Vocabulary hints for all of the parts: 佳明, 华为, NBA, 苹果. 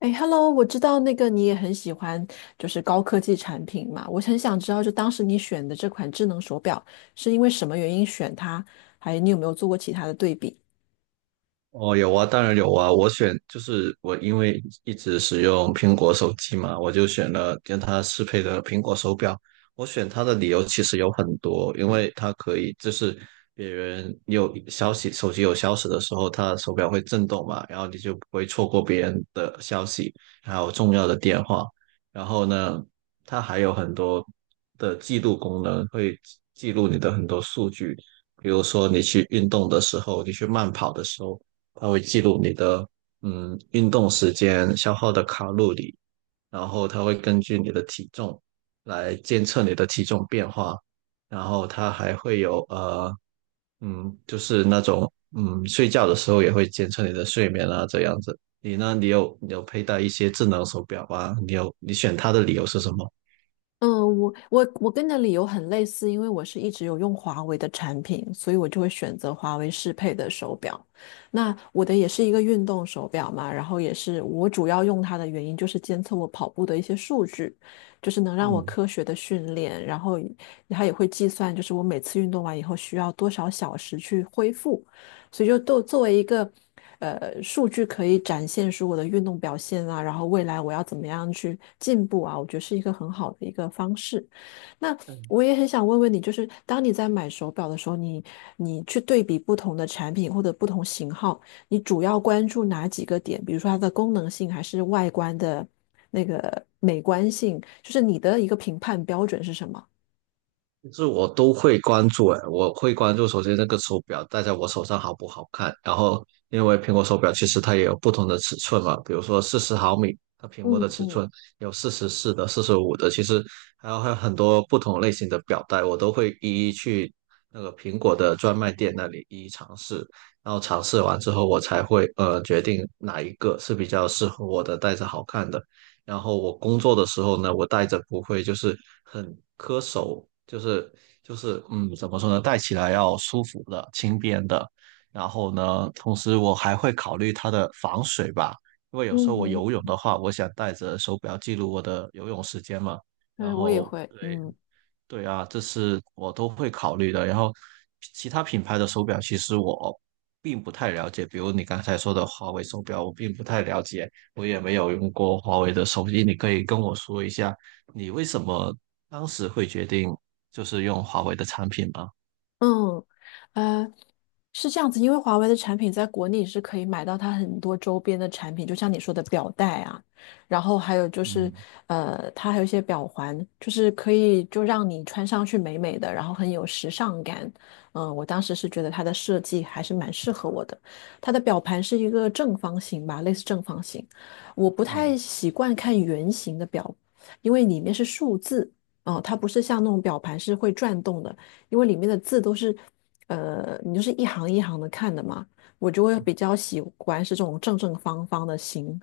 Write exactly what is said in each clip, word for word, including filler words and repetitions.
哎，Hello，我知道那个你也很喜欢，就是高科技产品嘛。我很想知道，就当时你选的这款智能手表是因为什么原因选它，还你有没有做过其他的对比？哦，有啊，当然有啊。我选就是我，因为一直使用苹果手机嘛，我就选了跟它适配的苹果手表。我选它的理由其实有很多，因为它可以就是别人有消息，手机有消息的时候，它的手表会震动嘛，然后你就不会错过别人的消息，还有重要的电话。然后呢，它还有很多的记录功能，会记录你的很多数据，比如说你去运动的时候，你去慢跑的时候。它会记录你的嗯运动时间、消耗的卡路里，然后它会根据你的体重来监测你的体重变化，然后它还会有呃嗯就是那种嗯睡觉的时候也会监测你的睡眠啊这样子。你呢？你有你有佩戴一些智能手表啊？你有你选它的理由是什么？嗯，我我我跟你的理由很类似，因为我是一直有用华为的产品，所以我就会选择华为适配的手表。那我的也是一个运动手表嘛，然后也是我主要用它的原因就是监测我跑步的一些数据，就是能让我嗯科学的训练，然后它也会计算就是我每次运动完以后需要多少小时去恢复，所以就都作为一个呃数据可以展现出我的运动表现啊，然后未来我要怎么样去进步啊，我觉得是一个很好的一个方式。那我也很想问问你，就是当你在买手表的时候，你你去对比不同的产品或者不同型号，你主要关注哪几个点？比如说它的功能性，还是外观的那个美观性？就是你的一个评判标准是什么？其实我都会关注，诶，我会关注首先那个手表戴在我手上好不好看，然后因为苹果手表其实它也有不同的尺寸嘛，比如说四十毫米，它屏幕嗯的尺寸嗯有四十四的、四十五的，其实还有还有很多不同类型的表带，我都会一一去那个苹果的专卖店那里一一尝试，然后尝试完之后我才会呃决定哪一个是比较适合我的，戴着好看的。然后我工作的时候呢，我戴着不会就是很磕手，就是就是嗯，怎么说呢，戴起来要舒服的、轻便的。然后呢，同时我还会考虑它的防水吧，因为有时候我嗯，游泳的话，我想带着手表记录我的游泳时间嘛。然对，我也后会，对。嗯。对啊，这是我都会考虑的。然后，其他品牌的手表其实我并不太了解，比如你刚才说的华为手表，我并不太了解，我也没有用过华为的手机。你可以跟我说一下，你为什么当时会决定就是用华为的产品吗？嗯，呃，是这样子，因为华为的产品在国内是可以买到它很多周边的产品，就像你说的表带啊，然后还有就是，嗯。呃，它还有一些表环，就是可以就让你穿上去美美的，然后很有时尚感。嗯，我当时是觉得它的设计还是蛮适合我的。它的表盘是一个正方形吧，类似正方形，我不嗯。太习惯看圆形的表，因为里面是数字。哦，它不是像那种表盘是会转动的，因为里面的字都是，呃，你就是一行一行的看的嘛，我就会嗯，比较喜欢是这种正正方方的型，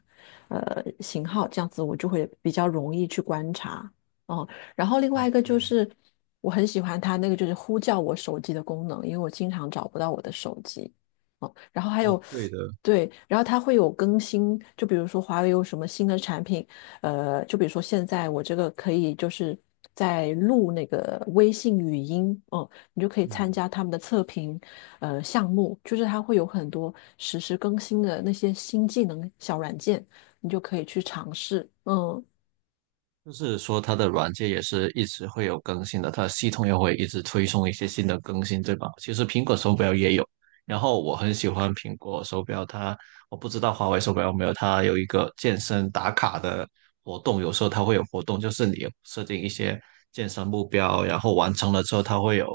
呃，型号，这样子我就会比较容易去观察。哦，然后另哦外一个就对。是我很喜欢它那个就是呼叫我手机的功能，因为我经常找不到我的手机。哦，然后还哦有，对的。对，然后它会有更新，就比如说华为有什么新的产品，呃，就比如说现在我这个可以就是在录那个微信语音，哦、你就可以参嗯。加他们的测评，呃，项目，就是它会有很多实时更新的那些新技能小软件，你就可以去尝试。嗯就是说它的软件也是一直会有更新的，它的系统也会一直推送一些新的更新，对吧？其实苹果手表也有，然后我很喜欢苹果手表，它我不知道华为手表有没有，它有一个健身打卡的活动，有时候它会有活动，就是你设定一些健身目标，然后完成了之后，它会有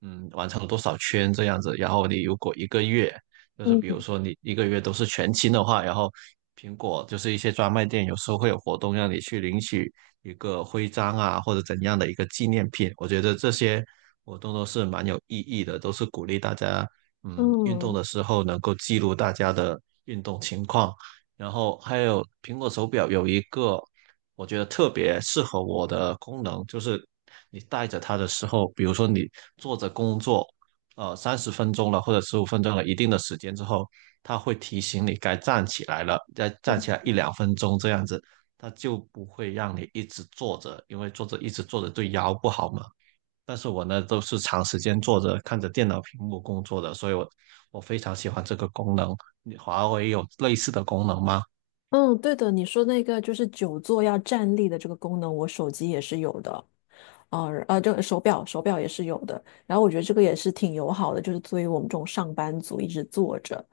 嗯完成了多少圈这样子，然后你如果一个月就是比如嗯，说你一个月都是全勤的话，然后苹果就是一些专卖店有时候会有活动让你去领取一个徽章啊，或者怎样的一个纪念品。我觉得这些活动都是蛮有意义的，都是鼓励大家，嗯，运动嗯的时候能够记录大家的运动情况。然后还有苹果手表有一个我觉得特别适合我的功能，就是你戴着它的时候，比如说你坐着工作，呃，三十分钟了或者十五分钟了一定的时间之后，它会提醒你该站起来了，再站起来一两分钟这样子。它就不会让你一直坐着，因为坐着一直坐着对腰不好嘛。但是我呢，都是长时间坐着看着电脑屏幕工作的，所以我我非常喜欢这个功能。你华为有类似的功能吗？嗯，对的，你说那个就是久坐要站立的这个功能，我手机也是有的。啊啊，这个手表手表也是有的，然后我觉得这个也是挺友好的，就是作为我们这种上班族一直坐着。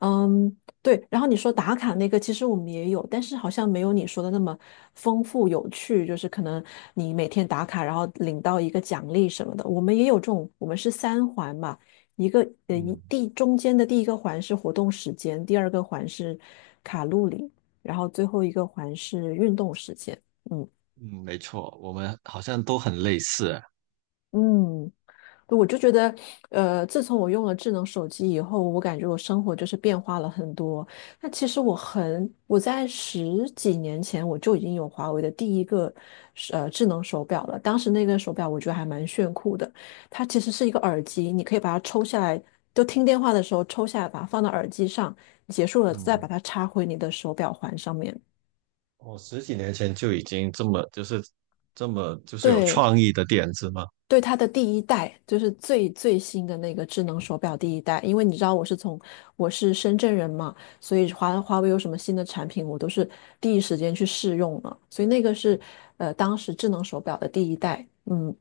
嗯，对。然后你说打卡那个，其实我们也有，但是好像没有你说的那么丰富有趣。就是可能你每天打卡，然后领到一个奖励什么的。我们也有这种，我们是三环嘛，一个呃一嗯。第中间的第一个环是活动时间，第二个环是卡路里，然后最后一个环是运动时间。嗯嗯，没错，我们好像都很类似。嗯，我就觉得，呃，自从我用了智能手机以后，我感觉我生活就是变化了很多。那其实我很，我在十几年前我就已经有华为的第一个呃智能手表了。当时那个手表我觉得还蛮炫酷的，它其实是一个耳机，你可以把它抽下来，就听电话的时候抽下来，把它放到耳机上，结束了再嗯，把它插回你的手表环上面。我十几年前就已经这么就是这么就是有对，创意的点子嘛。对它的第一代，就是最最新的那个智能手表第一代，因为你知道我是从我是深圳人嘛，所以华华为有什么新的产品，我都是第一时间去试用了，所以那个是呃当时智能手表的第一代，嗯。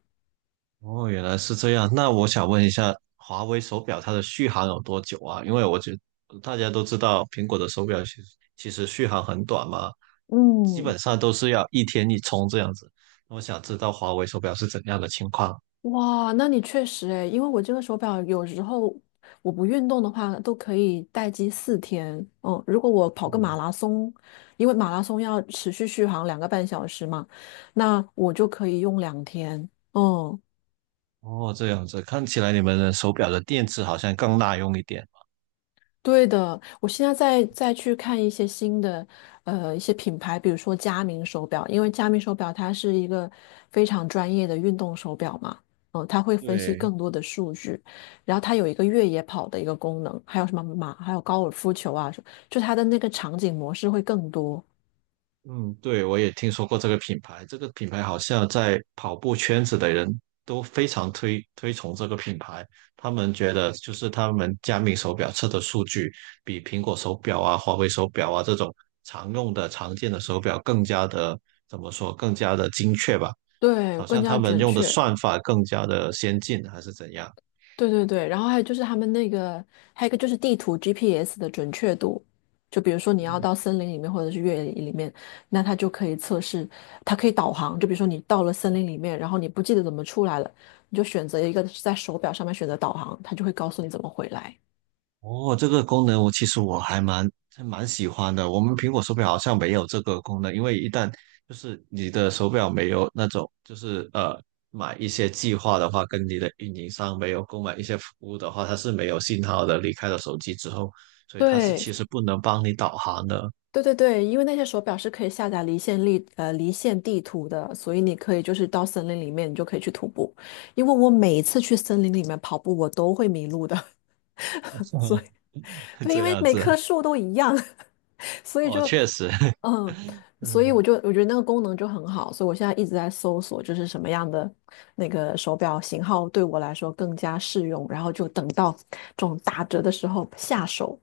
哦，原来是这样。那我想问一下，华为手表它的续航有多久啊？因为我觉得大家都知道，苹果的手表其实其实续航很短嘛，基嗯，本上都是要一天一充这样子。那我想知道华为手表是怎样的情况。哇，那你确实诶，因为我这个手表有时候我不运动的话都可以待机四天。嗯，如果我跑个马拉松，因为马拉松要持续续航两个半小时嘛，那我就可以用两天。嗯，哦，这样子，看起来你们的手表的电池好像更耐用一点。对的，我现在在再去看一些新的，呃，一些品牌，比如说佳明手表，因为佳明手表它是一个非常专业的运动手表嘛，嗯、它会分析对。更多的数据，然后它有一个越野跑的一个功能，还有什么马，还有高尔夫球啊，就它的那个场景模式会更多，嗯。对，我也听说过这个品牌，这个品牌好像在跑步圈子的人都非常推推崇这个品牌。他们觉得就是他们佳明手表测的数据比苹果手表啊、华为手表啊这种常用的、常见的手表更加的怎么说，更加的精确吧？对，好更像加他们准用的确。算法更加的先进，还是怎样？对对对，然后还有就是他们那个，还有一个就是地图 G P S 的准确度，就比如说你要到森林里面或者是越野里面，那它就可以测试，它可以导航。就比如说你到了森林里面，然后你不记得怎么出来了，你就选择一个在手表上面选择导航，它就会告诉你怎么回来。哦，这个功能我其实我还蛮还蛮喜欢的。我们苹果手表好像没有这个功能，因为一旦就是你的手表没有那种就是呃买一些计划的话，跟你的运营商没有购买一些服务的话，它是没有信号的。离开了手机之后，所以它是其对实不能帮你导航的。对对对，因为那些手表是可以下载离线地呃离线地图的，所以你可以就是到森林里面，你就可以去徒步。因为我每一次去森林里面跑步，我都会迷路的，对，因这为样每子，棵树都一样，所以哦，就确实，嗯，所以我嗯。就我觉得那个功能就很好，所以我现在一直在搜索，就是什么样的那个手表型号对我来说更加适用，然后就等到这种打折的时候下手。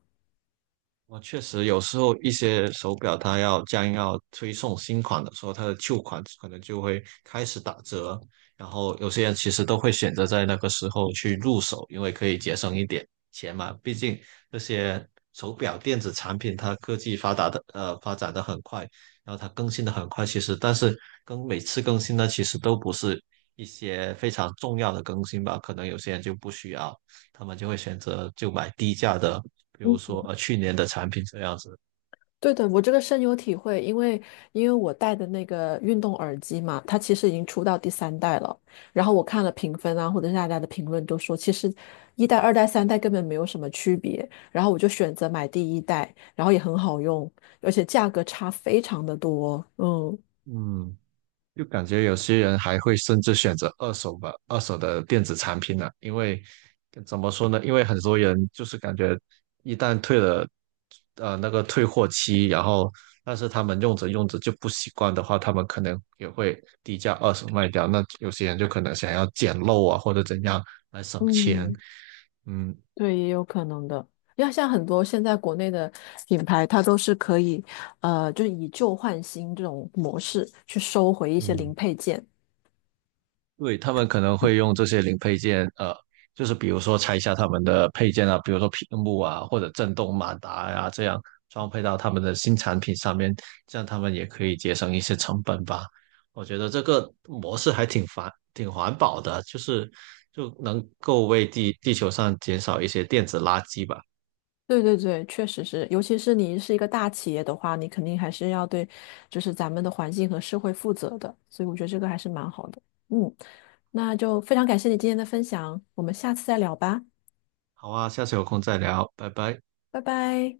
我确实有时候一些手表它要将要推送新款的时候，它的旧款可能就会开始打折，然后有些人其实都会选择在那个时候去入手，因为可以节省一点钱嘛。毕竟这些手表电子产品它科技发达的呃发展的很快，然后它更新的很快，其实但是更每次更新呢，其实都不是一些非常重要的更新吧，可能有些人就不需要。他们就会选择就买低价的，比如说呃去年的产品这样子。对的，我这个深有体会，因为因为我戴的那个运动耳机嘛，它其实已经出到第三代了。然后我看了评分啊，或者是大家的评论都说，其实一代、二代、三代根本没有什么区别。然后我就选择买第一代，然后也很好用，而且价格差非常的多。嗯嗯，就感觉有些人还会甚至选择二手吧，二手的电子产品呢、因为怎么说呢？因为很多人就是感觉一旦退了呃那个退货期，然后但是他们用着用着就不习惯的话，他们可能也会低价二手卖掉。那有些人就可能想要捡漏啊或者怎样来省钱。嗯，嗯。对，也有可能的。要像很多现在国内的品牌，它都是可以，呃，就是以旧换新这种模式去收回一些嗯，零配件。对，他们可能会用这些零配件，呃，就是比如说拆下他们的配件啊，比如说屏幕啊，或者震动马达呀、这样装配到他们的新产品上面，这样他们也可以节省一些成本吧。我觉得这个模式还挺环挺环保的，就是就能够为地地球上减少一些电子垃圾吧。对对对，确实是，尤其是你是一个大企业的话，你肯定还是要对，就是咱们的环境和社会负责的，所以我觉得这个还是蛮好的。嗯，那就非常感谢你今天的分享，我们下次再聊吧，好啊，下次有空再聊，拜拜。拜拜。